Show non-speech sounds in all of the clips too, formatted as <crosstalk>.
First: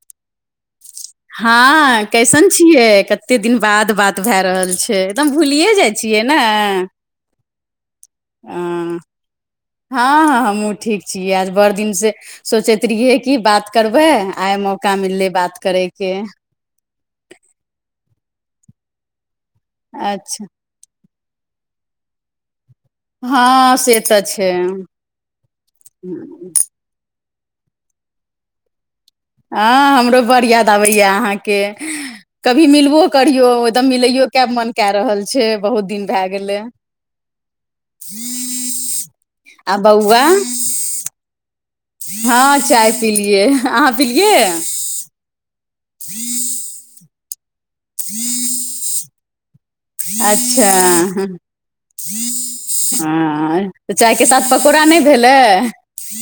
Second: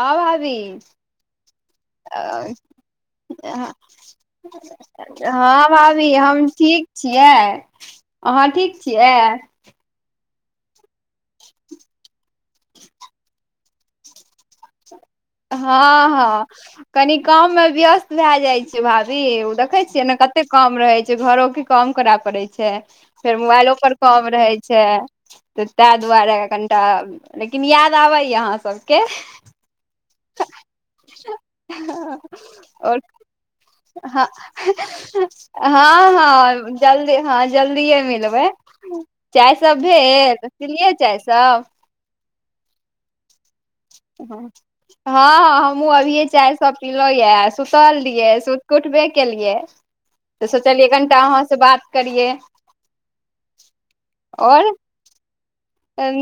आँ भाभी हँ, कैसन हँ छियै? कते दिन बाद बात भए रहल छै, <unintelligible> एकदम भुलिए जाइ भाभी छियै ने। हम ठीक छियै। अहाँ ठीक छियै? हँ हँ हमहूँ ठीक छियै। आज बड़ दिन से सोचैत रहियै। कि बात करबे आइ मौका मिले। हँ हँ कनी कम मे व्यस्त भए जाइ छै। भाभी ओ देख देखै छियै। ने कते अच्छा काम रहै छै। घरो की काम करय पड़ै छै। फेर हँ मोबाइलोपर से तऽ काम रहैत छै। तऽ ताहि दुआरे कनिटा लेकिन याद आबैय। अहाँ सबके हँ हमरो बड़ याद आबैया। अहाँके कभी आओर मिलबो करियो एकदम हँ मिलैयो। क मन कए रहल छै। बहुत दिन हँ भए गेलै। हँ जल्दी हँ जल्दिए मिलबै। चाय आ सब बौआ भेल त पीलिए चाय सब हँ चाय पीलियए। हँ हँ हमहुूँ अभियए चाय सब पीलहुँं य। सुतल रहिए सुत के उठबे केलिइए। त सोचलियै कनिटा अहां से बात करियै ह तऽ चाय के साथ पकोड़ा नहि भेलै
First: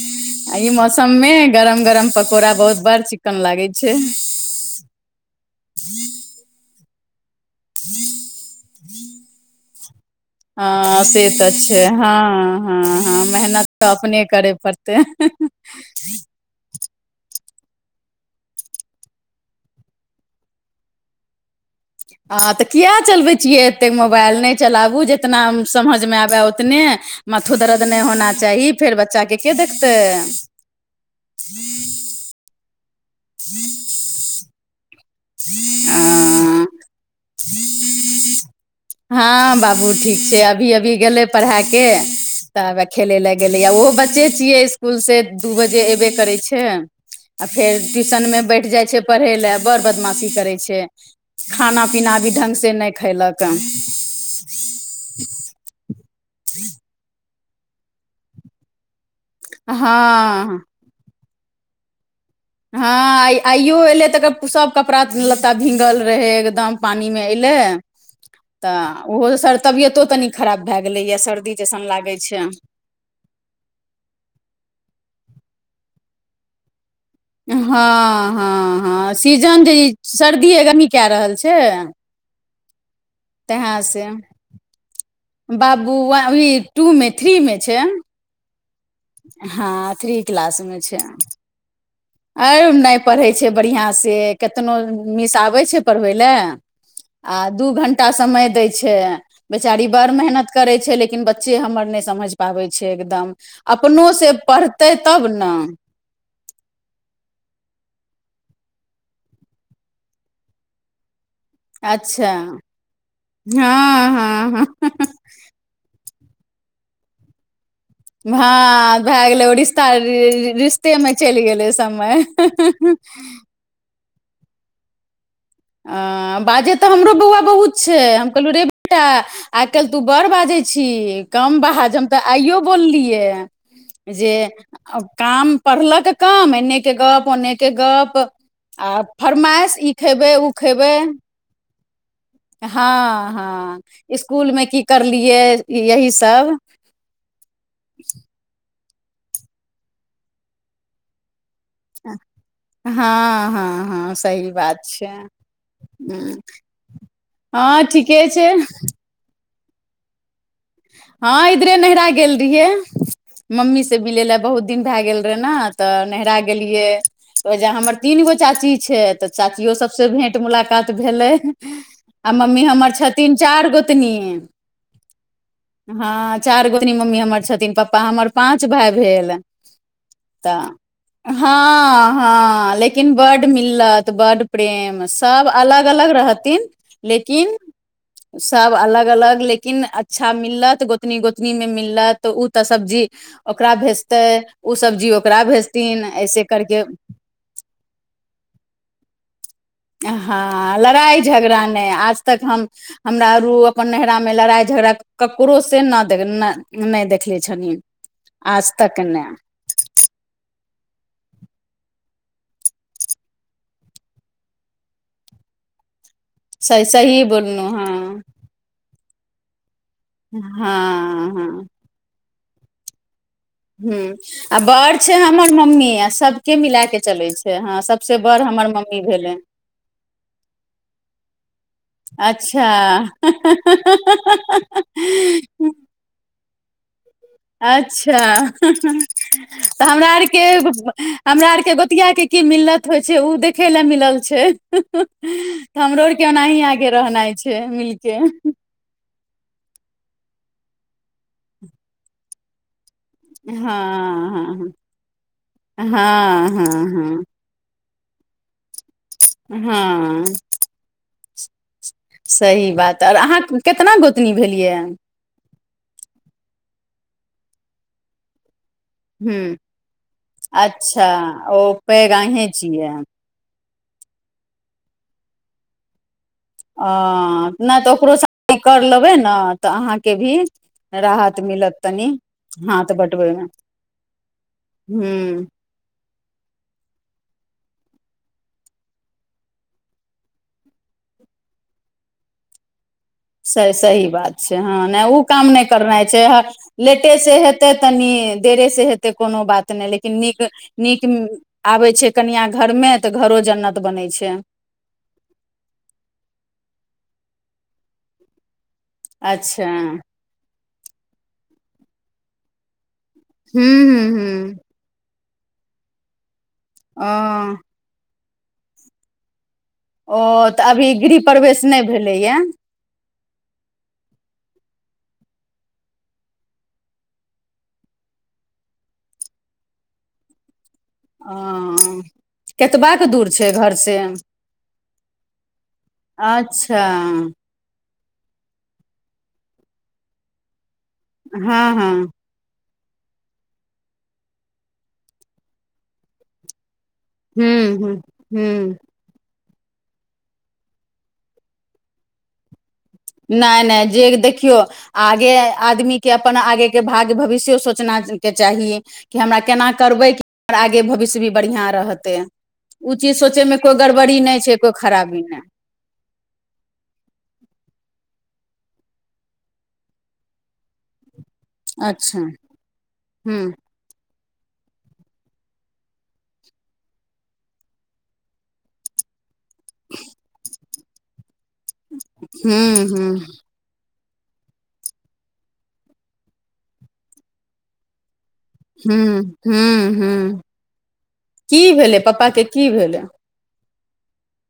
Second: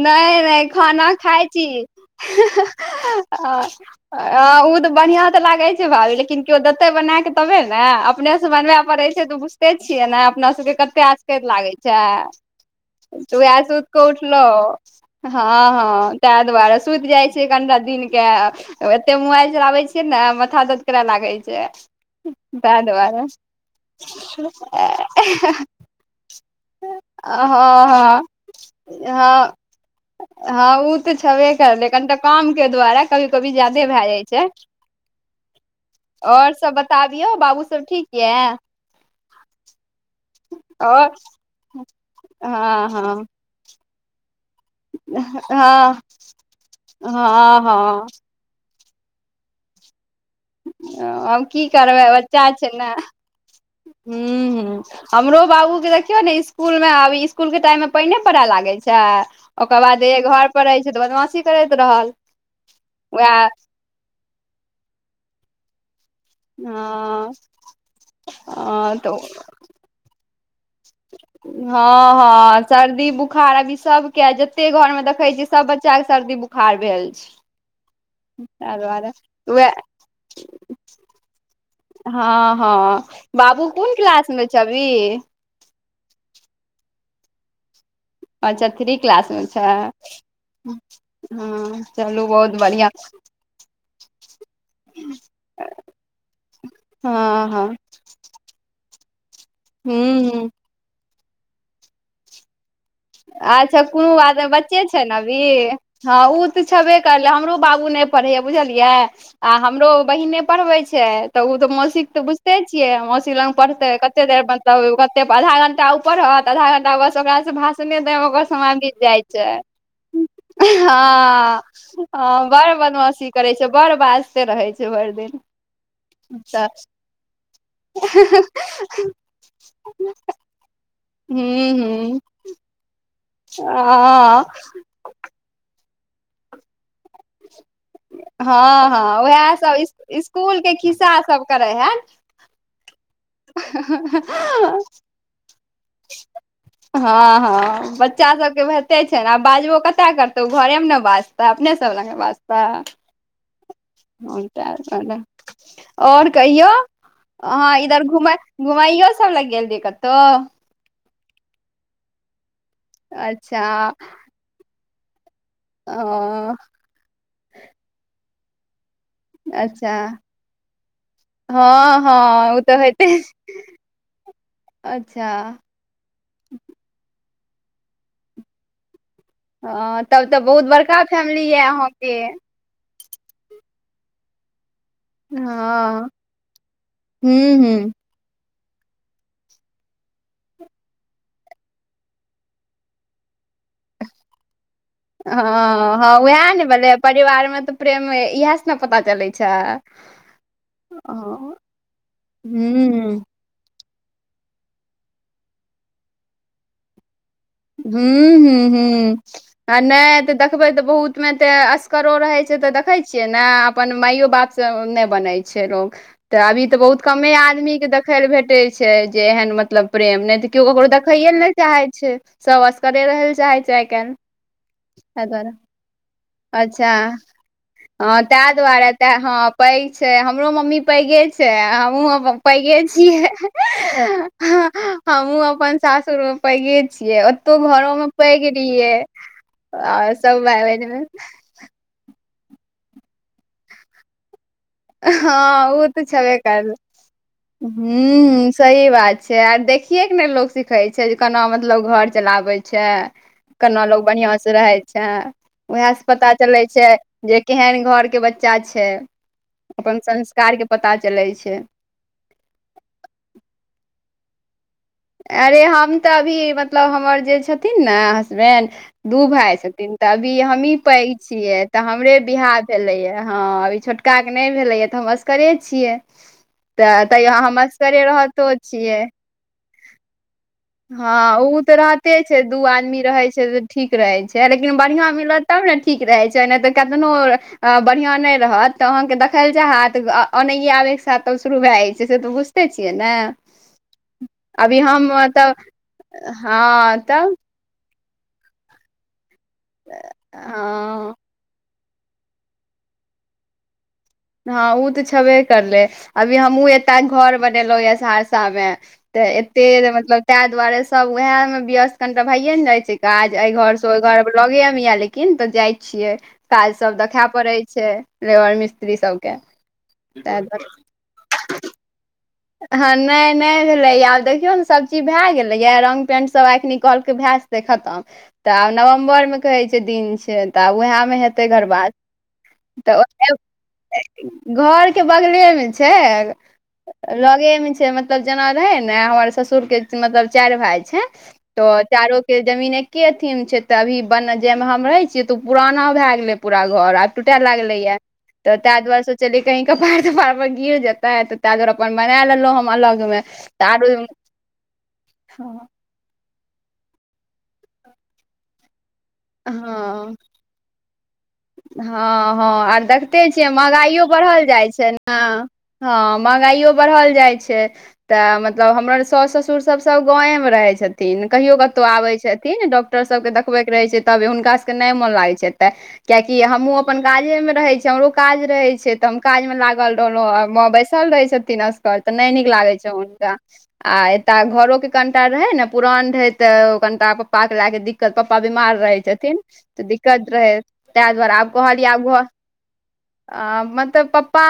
नै नै एहि खाना मौसम मे खाइ छी। गरम गरम पकौड़ा बहुत बड़ चिक्कन लागै छै आ ऊ तऽ बढ़िआं तऽ लागै छै भाभी लेकिन केयो देतै बना कऽ तबे ने अपने से बनबय पड़े छै तऽ बुझते छियै ने अपना सबके हँ कते से तऽ आसक्त लागे छै हँ हँ हँ तऽ वै मेहनत सूत क अपने करे पड़तै हँ उठलऊ हँ हँ त तय दुवारे सुति जाइ छिये एकघंटा दिन के एते मोबाइल चलाबै छियै ने माथा दर्द करय लागै छै हँ तऽ ताहि किए दुआरे चलबै छियै एतेक मोबाइल नहि चलाबू जितना समझमे आबय उतने हँ माथो दर्द नहि हँ होना चाही फेर बच्चा के के हँ देखतै हँ ओ तऽ छबे करलै कनिटा काम के द्वारे कभी-कभी ज्यादे भै जाइ छै। ओर देखतै सब बताबियौ बाबू सब ठीक यै हँ बाबू ठीक छै अभी-अभी आओर गेले पढ़ा के त हँ खेले हँ ले गेलेयै ओहो बच्चे छियै इसकुलसँ दू बजे हँ अबे करै छै आ हँ फेर हँ टिशनमे बैठ जाइ छै पढ़े लै बड़ बदमाशी करै छै आब की करबै खाना-पीना भी ढंग से नहि खैलक हू ह हमरो बाबू के देखियौ ने इसकुल मे आब इसकूल के टाइम में पइने पड़े लागे छै। ओकर बाद घर हँ पर रहे छै। तऽ बदमाशी करैत रहल। हँ वएह आई आइयो एले तऽ सब कपड़ा लत्ता भींगल रहे एकदम पानी मे हँ एले त हँ तऽ ओहो सर तबियतो कनि खराब भए गेलै यै सर्दी जैसन हँ लागै छै। हँ सर्दी बुक बुखार अभी सब के जते घर में देखे छी सब बच्चा के सर्दी बुखार भेल छै हँ ताहि हँ दुआरे हँ सीजन उएह जे ई सर्दी-गर्मी कए रहल छै हँ हँ बाबू तें कोन से क्लास मे छ अभी बाबू अभी टू मे थ्री मे छै अच्छा थ्री क्लासमे छै हँ थ्री हँ चलू बहुत अ बढ़िआँ नहि पढ़ै छै बढ़िआँ से केतनो मिस आबै छै पढ़बै लै हँ आ हँ दू घंटा समय दै छै बेचारी हूं बड़ हूं मेहनत करैत छै लेकिन बच्चे हमर नहि समझ पाबै छै एकदम अच्छा अपनो कोनो से बात नहि बच्चे पढ़तै छै तब अभी ने हँ ऊ तऽ छेबे करलै हमरो बाबू नहि पढ़ैए या बुझलियै आ हमरो बहिने पढ़बै छै तऽ ओ तऽ मौसीक तऽ अच्छा बुझते छियै मौसी लग पढ़तै हँ कते देर हँ हँ मतलब कते आधा घंटा उ पढ़त आधा घंटा बस ओकरा से भा भासने देब में ओकर समय बीत भए जाइ गेलै ओ छै। रिश्ता ह रिश्ते मे चलि ह गेलै समय बर बड़ बदमाशी करै छै बड़ बाजते रहै छै भैर दिन अ बाजे तऽ हमरो बौआ बहुत छै हम कहलु रे बेटा आइ काइल तू बड़ बाजै छी कम हूँ बाज हम हूँ तऽ आइयो बोललियै जे हँ काम पढ़लक कम नहि के गप्प फोने के गप हँ हँ आ उएह फरमाइश सब ई खेबै उ स्कूल के खिस्सा सब करे हन हँ हँ इसकुल मे है की करलियै यही सब। हँ हँ बच्चा सबके भेटे छै ने आ बाजबो कते करतौ ओ घरेमे ने बाजतै अपने हमरे सब लग बाजता हँ हँ हँ सही बात छै <unintelligible> और कहियो अहाँ हँ इधर ठीके घुमे छै घुमइयो सब लग गेल रहियै कतौ? हँ इधरे नैहरा गेल रहिये, अच्छा मम्मी से मिले ले बहुत दिन भए गेल रहे ना। तऽ नैहरा ओ गेलिये ओइजे हमर तीनगो चाची छै, तऽ चाचियो अच्छा सबसे भेंट मुलाकात भेलै। हँ हँ आ ओ मम्मी तऽ हमर होइते छथिन चार गोतनी। अच्छा हँ चार गोतनी मम्मी हमर छथिन, पप्पा हमर पाँच भाय भेल। हँ तब बहुत तऽ बड़का फैमिली यऽ अहाँके हँ हँ लेकिन लेकिन बड मिलत बड प्रेम सब अलग हँ अलग रहथिन हूँ लेकिन हूँ सब अलग अलग लेकिन अच्छा मिल्लत गोतनी- गोतनी में मिल्लत उ तऽ सब्जी ओकरा भेजते उ सब्जी ब्जी ओकरा भेजथिन ऐसे करकेे परिवार में तऽ प्रेम इएह से ने पता चलय छय। हँ लड़ाई झगड़ा नय आज तक हम हूँ हमरा अरु अपन नेहरा में लड़ाई झगड़ा ककरो से ना देख ना नय देख हूंम्म हू हू आ नहि तऽ देखबे तऽ बहुत मे ते असगरो रहे छै ते देखे छियै ने अपन माइयो बाप से नै बनय छै लोग, तऽ अभी तऽ सही बहुत सही कमे बोललहुँ आदमी के दे देखै हँ लऽ भेटे छै, जे एहन मतलब प्रेम नै तऽ किओ ककरो देखैए हँ लऽ नै हँ चाहे छै। सब असकरे रहय लेल चाहै छै आइ काल्हि हम्म आ बड़ छै ताहि हमर दुआरे मम्मी, आ सबके मिलाय अच्छा के चलय छै हँ सब हँ तैं दुआरे तऽ हँ पैघ छै हमरो मम्मी पैघे छै हमहूँ अ अच्छा पैघे छियै हमहुँ अपन सासुर मे पैघे छीयै। अच्छा तऽ हमरा आ आरके सब भाय बहिन मे हमरा आरके गोतिआके की मिल्लत होइ छै ओ देखय ले मिलल छै। हँ ओ हमरो तऽ आरके छबे ओनाही कर आगे रहनाइ छै हम्म मिल के हम्म सही बात छै, आर देखिये के ने लोग सिखे छै जे केना मतलब घर चलाबे छै केना लोग बढ़िआं से हँ रहै छै हँ उएह से पता हँ चलै छै हँ जे केहन घर के बच्चा छै? <inaudible> अपन हँ संस्कारके पता चलैय छै। सही बात आर अहाँ केतना गोतनी भेलिये यै? अरे हम तऽ अभी मतलब हमर जे छथिन ने हसबैंड दू हँ भाय छथिन तऽ अभी हमहीं पैघ अच्छा ओ छियै तऽ पैघ हमरे अहीं बिहा भेले छियै यैऽ हँ अभी छोटका के नहि भेलैए तऽ हम असकरे छियै। अ तऽ तैयो हम नहि तऽ असगरे ओकरो रहितो कर छियै लेबै ने तऽ अहाँके भी राहत हँ उ तऽ मिलत तनि रहते छै, दू हाथ आदमी रहै बँटबैमे छै तऽ ठीक रहै छै, लेकिन बढ़िआँ हूँ मिलत तब ने ठीक रहै छै नै तऽ कतनो बढ़िआं नै रहत तऽ अहाँकेँ दखेल चाहत ओनहिहिय, आब एक साथ तब शुरू भए जाइ छै, से तऽ बुझिते छियै ने? स सही बात छै, अभी हँ नहि हम ओ काम तऽ नहि करनाइ छै, हँ लेटे तब से हेतै हतै तनी देरे से हेतै, कोनो बात नहि, लेकिन नीक, नीक हँ आबे छै कनिया घरमे, तऽ, घरो जन्नत बनै छै। हँ ओ तऽ छेबे करले, अभी हमहुँ एत घर बनेलहुँ ये, सहरसा मे। तऽ अच्छा एते मतलब, ताहि दुआरे, सब उएह मे व्यस्त, कनि भइए ने जाय छै। काज, एहि हूँ घर से, ओहि हूँ घर हूँ लगेमे या लेकिन, तऽ जाइ छियै। काज सभ ओ देखा पड़ै छैय लेबर मिस्त्री सभके। ओ तऽ अभी गृह प्रवेश नै भेलैये। ह नै नै भेले या आब देखियो ने सब चीज भय गेलै ये रंग पेंट सब आखनी कहल के भे खतम तब नवम्बर मे कह छैय दिन छैय त ओहि में में ओ हेतय घरबास केतबाक तऽ दूर ओते छै घरसँ घर के बगले मे छैय अच्छा लगे मे छैय मत मतलब जेना रहै ने हमर ससुरके मतलब चाएर भाय छैय हँ तऽ हँ चारो के जमीन एके अथी मे छैय ते अभी बन जे मे हम रहे छीये ते उ पुराना भय गेले पूरा घर। टूटे हूँ लागले हूँ या तऽ हूँ ताहि दुआरे सो सोचले कहि कपार तपाार पर गिर जेतेै तऽ तांए दुआरे अपन बना लेलों। नै- नै जे देखियौ आगे आदमी के अपन आगेके भाग्य भविष्य सोचनाे के चाही कि हमरा केना हँ करबै की और आगे भविष्य भी बढ़िआँ रहतै हँ हँ आर ओ चीज देखते सोचय छियै मे कोइ महँगाइओ गड़बड़ी नहि बढ़ल छै जाइ कोइ छैय खराबी नहि न। हँ महगाइयो बढ़ल जाइ छैय। तऽ मतलब हमर सास ससुर सब-सब गाँवे मे रहै छ थिन कहियो कतहु आबै अच्छा छथिन डॉक्टर सबके हूँ देखबे के रहै छैन तबे हुनका सभके नहि मोन लागै छैय एतऽ। कियाकि हमहूँ अपन काजेमे रहै छीये हमरो काज रहै छैय तऽ हम काजमे लागल रहलहुँ आ माँ बैसल रहै छ थिन असगर तऽ नै नीक लागै हूँ छैय हूँ हुनका। आ एतय घरोे कनिटा रहै ने पुरान रहे तऽ कनिटा पप्पा के के लए के दिक कर पप्पा बीमार रहै हूँ छथिन तऽ हूँ दिक्कत हूँ रहै। ता दुआरे आब की कहलय भेलै आब घ पप्पा के की भेलै आ मतलब पप्पा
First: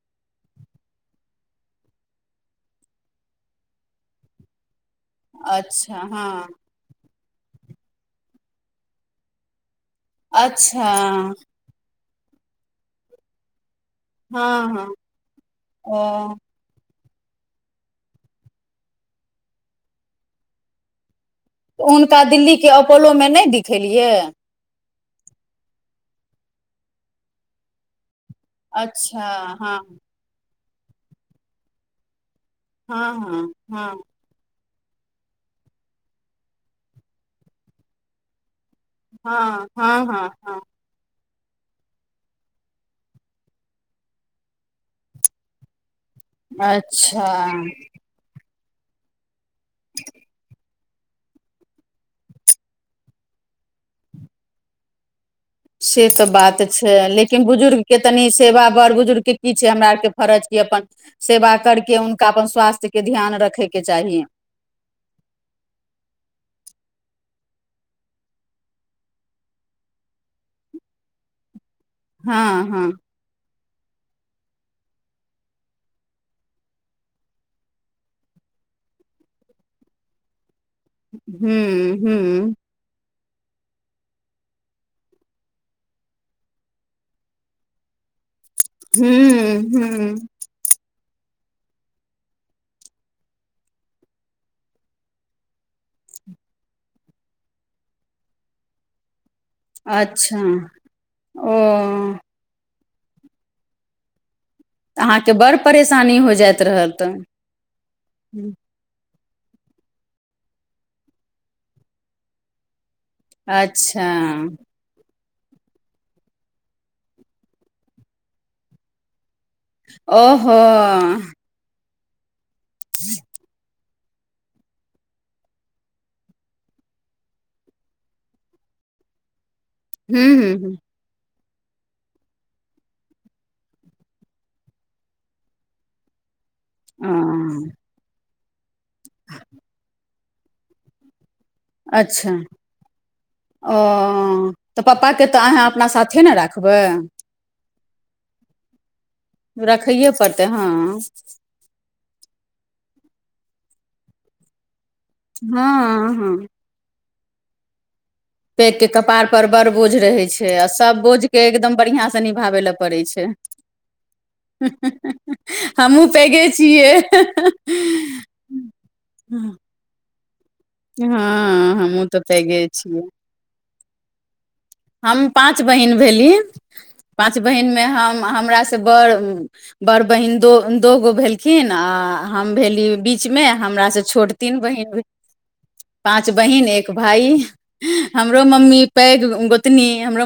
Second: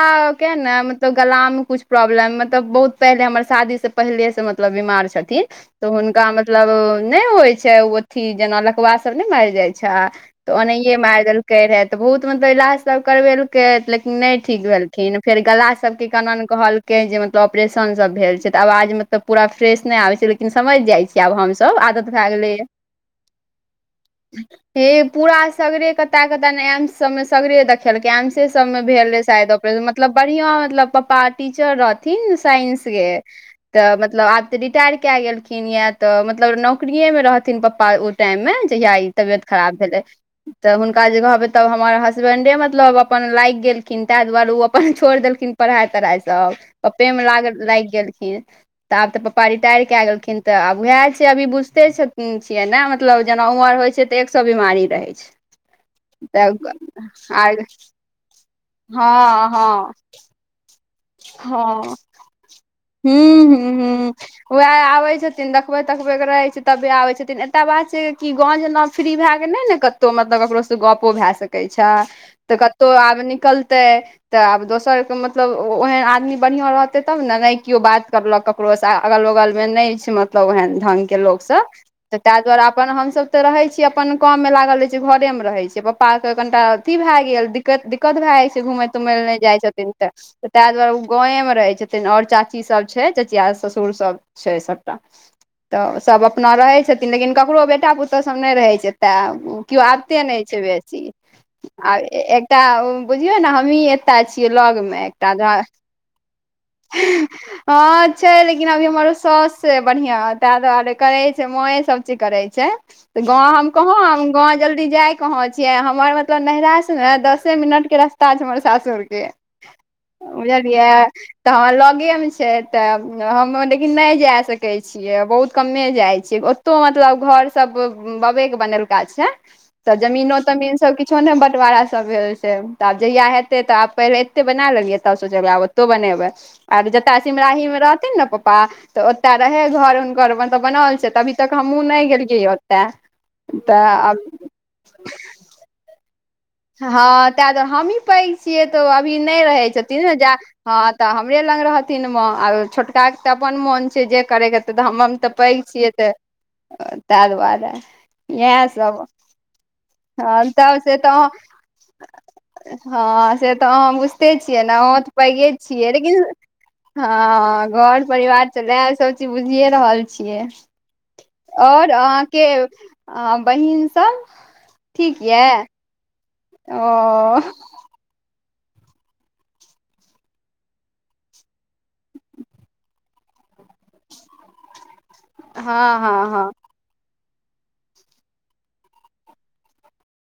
के ने मतलब गलामे कुछ प्रॉब्लम मतलब बहुत पहिले हमर शादीसँ पहिले से मतलब बीमार छथिन तऽ अच्छा हुनका हँ मतलब नै होइ छैय ओ अथी जेना लकवा सभ नै मएर जाइ छैय। अच्छा। करै रहै तऽ बहुत मतलब इलाज सब करबेलकै लेकि नै ठीक हँ हँ भेलखिन फेर गला ओ सबके केना ने कहल के जे मतलब ऑपरेशन सब भेल छैय तऽ आवाज मतलब पूरा फ्रेश नै आबे छैय लेकिन समझ जाय छी आब हमस उनका दिल्लीके अपोलोमे नै दिखेलियै। हे पूरा सगरे कऽते कऽते ने एम्स सब मे सगरे देख खेलकै एम्स सबमे भेल रहै अच्छा शायद हँ ऑपरेशन मतलब बढ़िआँ मतलब पप्पा टीचर रह थिन साइंस के हँ हँ हँ तऽ मतलब आ तऽ रिटायर क गेलखिन या तऽ मतलब नौकरिएमे रहथिन पप्पा ओ टाइम मे जहिया ई तबियत हँ खराब भेलै। हँ हँ हँ तऽ हुनका जगह पर तऽ हमर हसबैंडे मतलब अपन लाएग गेलखिन तांए दुआरे ओ अपन छोइड़ देलखिन। पढ़ाइ तढ़ाइ सब पप्पे अच्छा में लाग लाएग गेलखिन। तऽ आब तऽ पप्पा रिटायर कए गेलखिन तऽ आब उएह छैय अभी बुझिते छथी छियै ने मतलब जेना उमर होइ छैय। ते एक सए बीमारी रहै छैय। से तऽ बात छैय लेकिन बुजुर्गके तनि सेवा बर बुजुर्गके हँ की छैय हमरा हँ आरके फर्ज की अपन सेवा हँ करके हुनका अपन स्वास्थ्य के ध्यान रखेके चाही। वह आबे छथिन देखबे तखबे के रहे छैय तबे आबे छथिन एटा बात छैय की गाँंव जेनाके फ्री भय के नई ने कतौ मतलब केकरो से गपो भय सकै देखई छई तऽ हँ हँ कतहु आब निकलतै तऽ आब दोसर के मतलब ओ ओहन आदमी बढ़िआँ रहतै तब ने, नहि केओ बात करलक ककरो से, अगल बगल मे नहि छै मतलब तब ओहेन ढंग के लोक सब हूँ त तै हूँ दुआरे आब अपन हम सब त रहै छियै अपन काम में लागल रहै छियै, घरे मे रहे छियै, पप्पा आर के कनि काल अथि भय गेल, दीक् दिक्क दिक्कत भए जाइ छै, घुमय तुमय लै जाइ हूँ छथिन ते। हूँ तै दुवारे ओ गाँवे मे रहै छथिन, और चाची सभ छै, चचिया ससुर सभ छै सभटा। तऽ सभ अपना रहै छथिन, लेकिन ककरो बेटा पुतहु सब नई रहै छै ते किओ आबते अच्छा नई छै बेसी, ओ आब एक त बुझियौ ने हमही एक्टा छियै लग मे। अहाँके बड़ परेशानी हो जाइत रहल तऽ <unintelligible> हां छै लेकिन अभी हमर ओ सौस छै बढ़िया टागा आर करै छै मुँहे सब चीज करै छै। तऽ गांव हम कहां, अच्छा गाँव गेल कि जाय कंहां छियै, हमर मतलब नहिरा से ने दसे मिनट के रस्ता छै हमर सासुर के। ओहो बुझलियै तऽ हमर लगे मे छै तऽ, हम लेकिन नई जा सकै छी। छियै बहुत कमे जाइ छियै, ओतहु मतलब घर सब बबे के बनेलका छैन। तऽ हूँ जमीनो हूँ तमीनो हूँ सब कि किछो ने बंटवारा सब भेल छै त आब जहिया हेतै तऽ आब पहिले एतै बना लेलियै तब सोचबै आब ओतौ बनेबै आब जतऽ सिमराही ओ मे रहथिन ने पप्पा तऽ ओतऽ रहै घर हुनकर, मतलब बनाओल छै त अभी तक हमहूँ नहि अच्छा गेलियै ओते। ओ, त पपा के त अहां अपना साथे ने राखब। हँ तें दुआरे हमही पैघ छियै तब अभी नै रहै छथिन रखैए ने जा पड़तै हँ तऽ हमरे हमरे लग रहथिन माँ आ छोटका के त अपन मोन छै जै करे के हैतइ हमर म तऽ पैघ छियै तऽ हँ हँ तै दुआरे। इएह पैघ के सब कपार पर बड़ बोझ रहे हँ छै आ तब से सब बोझ तऽ के एकदम बढ़ियां से निभाबै लए पड़ै छै हँ से तऽ अहाँ बुझिते छियै ने अहुं तऽ पैघे छियै, हमहूँ लेकिन पैघे छियै हँ घर परिवार त वैह सब चीज बुझिए रहल छियै। हँ और हमहूँ तऽ अहाँके पैघे छियै बहिन सब ठीक हम पाँच यऽ बहिन भेली, ओ पाँच बहिन मे हम हमरा सँ बड़ बड़ बहिन दो दोगो भेलखिन आ हम भेली बीचमे, हमरा स छोट तीन बहिन भेली। हँ हँ पाँच हँ बहिन एक भाय, हमरो मम्मी पैघ गोतनी हमरो।